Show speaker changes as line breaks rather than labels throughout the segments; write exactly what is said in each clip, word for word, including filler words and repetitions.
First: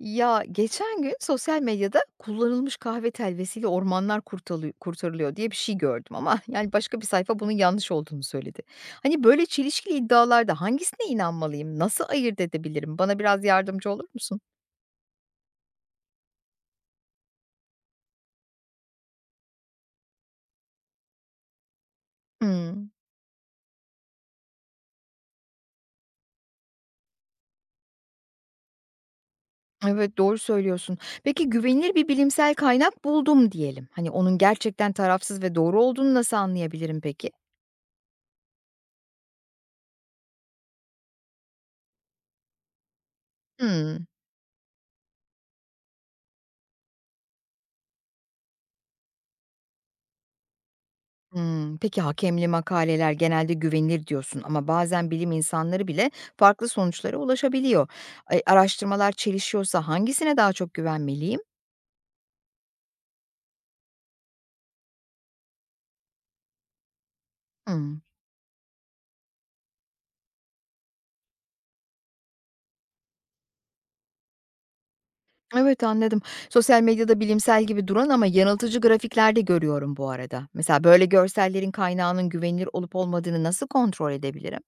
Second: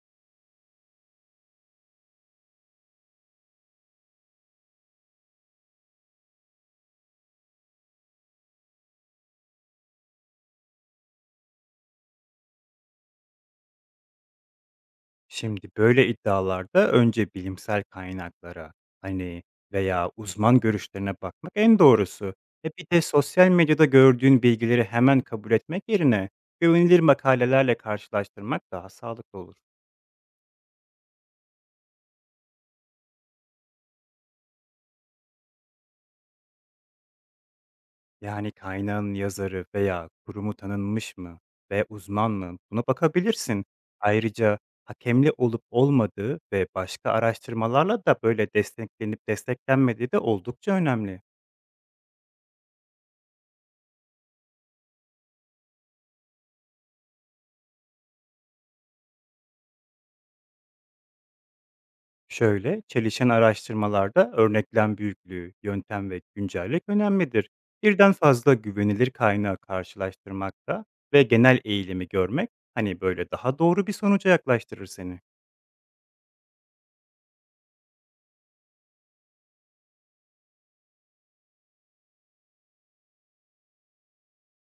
Ya geçen gün sosyal medyada kullanılmış kahve telvesiyle ormanlar kurtalı- kurtarılıyor diye bir şey gördüm ama yani başka bir sayfa bunun yanlış olduğunu söyledi. Hani böyle çelişkili iddialarda hangisine inanmalıyım? Nasıl ayırt edebilirim? Bana biraz yardımcı olur musun?
Şimdi böyle iddialarda önce bilimsel kaynaklara hani veya uzman görüşlerine bakmak en doğrusu. E bir
Hmm,
de sosyal medyada gördüğün bilgileri hemen kabul etmek yerine güvenilir makalelerle karşılaştırmak daha sağlıklı olur.
evet doğru söylüyorsun. Peki güvenilir bir bilimsel kaynak buldum diyelim. Hani onun gerçekten tarafsız ve doğru olduğunu nasıl anlayabilirim peki?
Yani kaynağın yazarı veya kurumu tanınmış mı ve uzman mı, buna bakabilirsin.
Hmm.
Ayrıca hakemli olup olmadığı ve başka araştırmalarla da böyle desteklenip desteklenmediği de oldukça önemli.
Hımm. Peki hakemli makaleler genelde güvenilir diyorsun ama bazen bilim insanları bile farklı sonuçlara ulaşabiliyor. Eee, araştırmalar çelişiyorsa hangisine daha çok güvenmeliyim?
Şöyle, çelişen araştırmalarda örneklem büyüklüğü, yöntem ve güncellik önemlidir.
Hımm.
Birden fazla güvenilir kaynağı karşılaştırmakta ve genel eğilimi görmek, hani böyle daha doğru bir sonuca yaklaştırır seni.
Evet, anladım. Sosyal medyada bilimsel gibi duran ama yanıltıcı grafikler de görüyorum bu arada. Mesela böyle görsellerin kaynağının güvenilir olup olmadığını nasıl kontrol edebilirim?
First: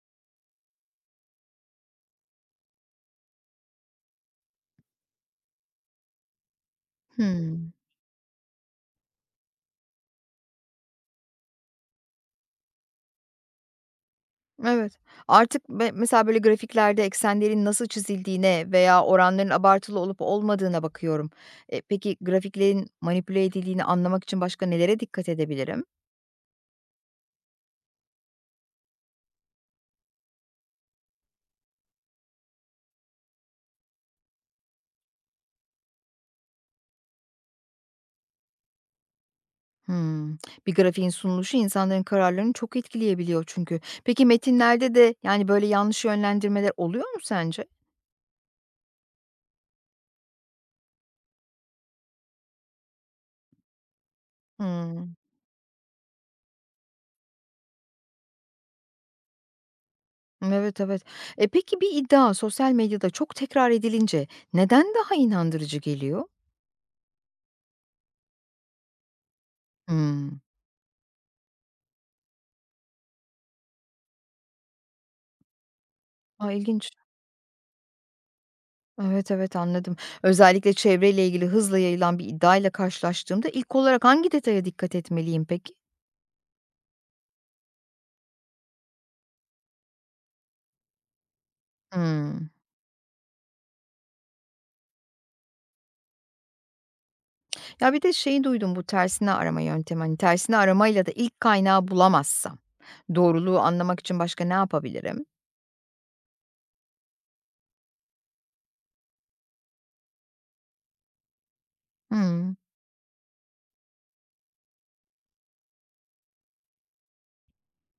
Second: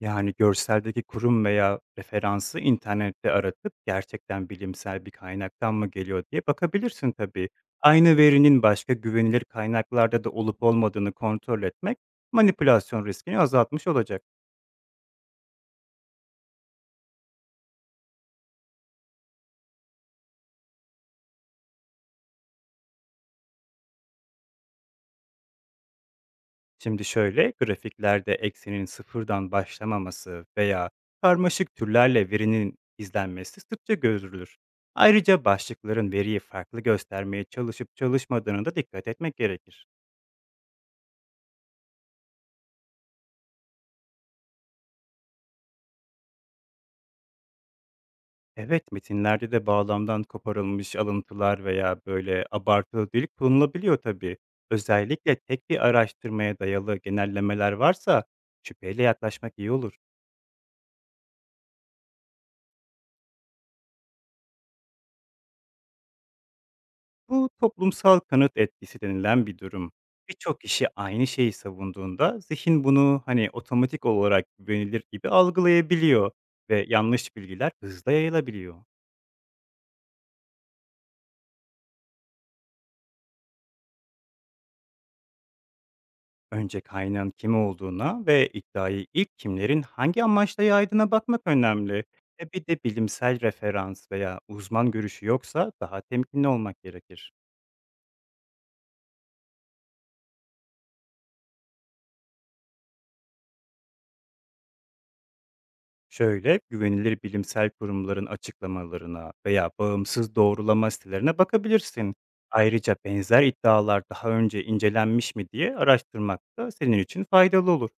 Yani görseldeki kurum veya referansı internette aratıp gerçekten bilimsel bir kaynaktan mı geliyor diye bakabilirsin tabii.
Hımm.
Aynı verinin başka güvenilir kaynaklarda da olup olmadığını kontrol etmek manipülasyon riskini azaltmış olacak.
Evet. Artık be mesela böyle grafiklerde eksenlerin nasıl çizildiğine veya oranların abartılı olup olmadığına bakıyorum. E, peki grafiklerin manipüle edildiğini anlamak için başka nelere dikkat edebilirim?
Şimdi şöyle, grafiklerde eksenin sıfırdan başlamaması veya karmaşık türlerle verinin izlenmesi sıkça görülür. Ayrıca başlıkların veriyi farklı göstermeye çalışıp çalışmadığına da dikkat etmek gerekir.
Hımm. Bir grafiğin sunuluşu insanların kararlarını çok etkileyebiliyor çünkü. Peki metinlerde de yani böyle yanlış yönlendirmeler oluyor mu sence?
Evet, metinlerde de bağlamdan koparılmış alıntılar veya böyle abartılı dil kullanılabiliyor tabii.
Hımm.
Özellikle tek bir araştırmaya dayalı genellemeler varsa, şüpheyle yaklaşmak iyi olur.
Evet, evet. E, peki bir iddia sosyal medyada çok tekrar edilince neden daha inandırıcı geliyor?
Bu, toplumsal kanıt etkisi denilen bir durum.
Hımm.
Birçok kişi aynı şeyi savunduğunda zihin bunu hani otomatik olarak güvenilir gibi algılayabiliyor
A,
ve
ilginç.
yanlış bilgiler hızla yayılabiliyor.
Evet, evet, anladım. Özellikle çevreyle ilgili hızla yayılan bir iddiayla karşılaştığımda ilk olarak hangi detaya dikkat etmeliyim peki?
Önce kaynağın kim olduğuna ve iddiayı ilk kimlerin hangi amaçla yaydığına bakmak önemli.
Hımm.
E bir de bilimsel referans veya uzman görüşü yoksa daha temkinli olmak gerekir.
Ya, bir de şeyi duydum bu tersine arama yöntemi. Hani, tersine aramayla da ilk kaynağı bulamazsam doğruluğu anlamak için başka ne yapabilirim?
Şöyle, güvenilir bilimsel kurumların açıklamalarına veya bağımsız doğrulama sitelerine bakabilirsin.
Hımm.
Ayrıca benzer iddialar daha önce incelenmiş mi diye araştırmak da senin için faydalı olur.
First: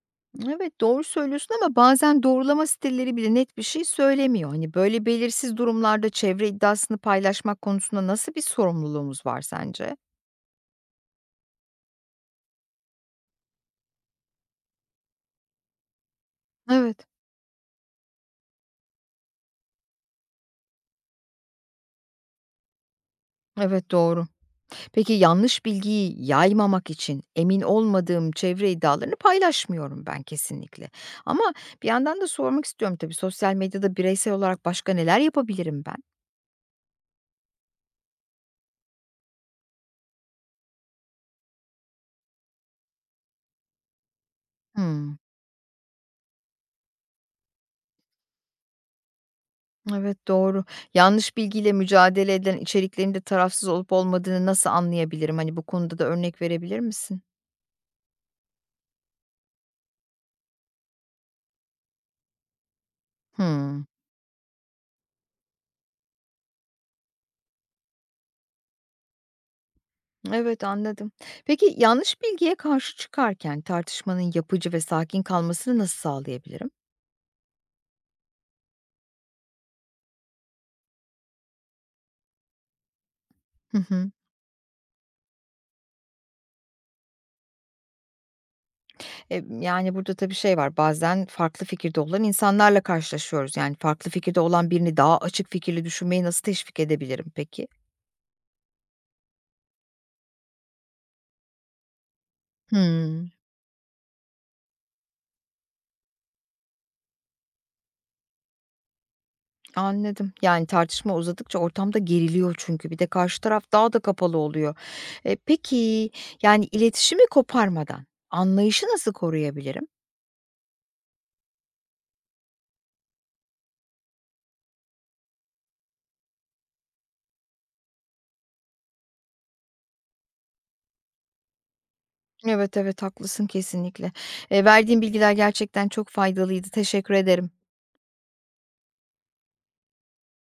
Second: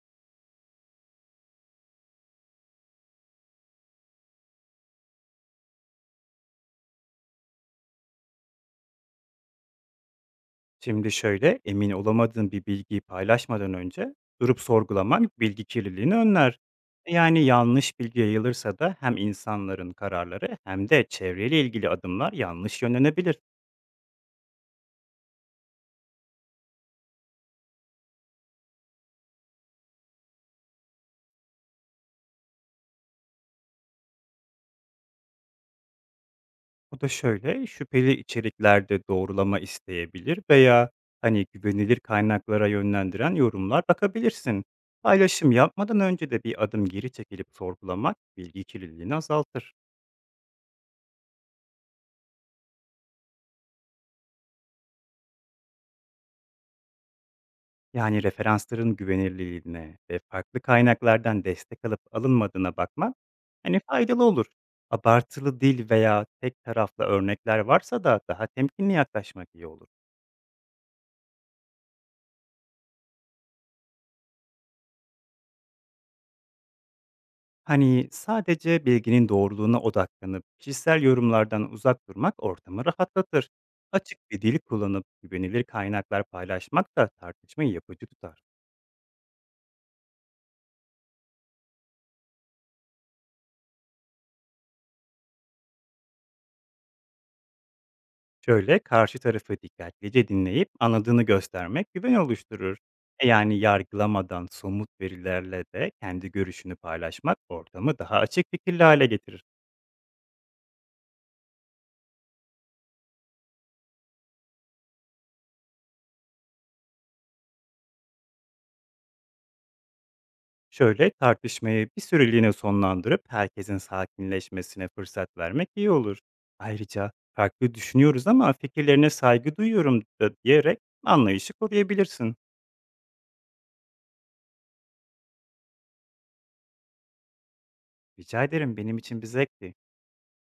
Evet, doğru söylüyorsun ama bazen doğrulama siteleri bile net bir şey söylemiyor. Hani, böyle belirsiz durumlarda çevre iddiasını paylaşmak konusunda nasıl bir sorumluluğumuz var sence?
Şimdi şöyle, emin olamadığın bir bilgiyi paylaşmadan önce durup sorgulamak bilgi kirliliğini önler.
Evet,
Yani yanlış bilgi yayılırsa da hem insanların kararları hem de çevreyle ilgili adımlar yanlış yönlenebilir.
evet, doğru. Peki yanlış bilgiyi yaymamak için emin olmadığım çevre iddialarını paylaşmıyorum ben kesinlikle. Ama bir yandan da sormak istiyorum tabii sosyal medyada bireysel olarak başka neler yapabilirim ben?
O da şöyle, şüpheli içeriklerde doğrulama isteyebilir veya hani güvenilir kaynaklara yönlendiren yorumlar bakabilirsin.
Hımm.
Paylaşım yapmadan önce de bir adım geri çekilip sorgulamak bilgi kirliliğini azaltır.
Evet, doğru. Yanlış bilgiyle mücadele edilen içeriklerin de tarafsız olup olmadığını nasıl anlayabilirim? Hani, bu konuda da örnek verebilir misin?
Yani referansların güvenilirliğine ve farklı kaynaklardan destek alıp alınmadığına bakmak hani
Hımm.
faydalı olur. Abartılı dil veya tek taraflı örnekler varsa da daha temkinli yaklaşmak iyi olur.
Evet, anladım. Peki yanlış bilgiye karşı çıkarken tartışmanın yapıcı ve sakin kalmasını nasıl sağlayabilirim?
Hani sadece bilginin doğruluğuna odaklanıp kişisel yorumlardan uzak durmak ortamı rahatlatır.
Hı hı.
Açık bir dil kullanıp güvenilir kaynaklar paylaşmak da tartışmayı yapıcı tutar.
Emm, yani, burada tabii şey var, bazen farklı fikirde olan insanlarla karşılaşıyoruz. Yani, farklı fikirde olan birini daha açık fikirli düşünmeyi nasıl teşvik edebilirim peki?
Şöyle, karşı tarafı dikkatlice dinleyip anladığını göstermek güven oluşturur. E
Hımm,
yani yargılamadan somut verilerle de kendi görüşünü paylaşmak ortamı daha açık fikirli hale getirir.
anladım. Yani, tartışma uzadıkça ortamda geriliyor çünkü. Bir de karşı taraf daha da kapalı oluyor. E, peki, yani, iletişimi koparmadan anlayışı nasıl koruyabilirim?
Şöyle, tartışmayı bir süreliğine sonlandırıp herkesin sakinleşmesine fırsat vermek iyi olur. Ayrıca "farklı düşünüyoruz ama fikirlerine saygı duyuyorum" da diyerek anlayışı koruyabilirsin.
Evet, evet, haklısın kesinlikle. Eee, verdiğin bilgiler gerçekten çok faydalıydı. Teşekkür ederim.
Rica ederim, benim için bir zevkti.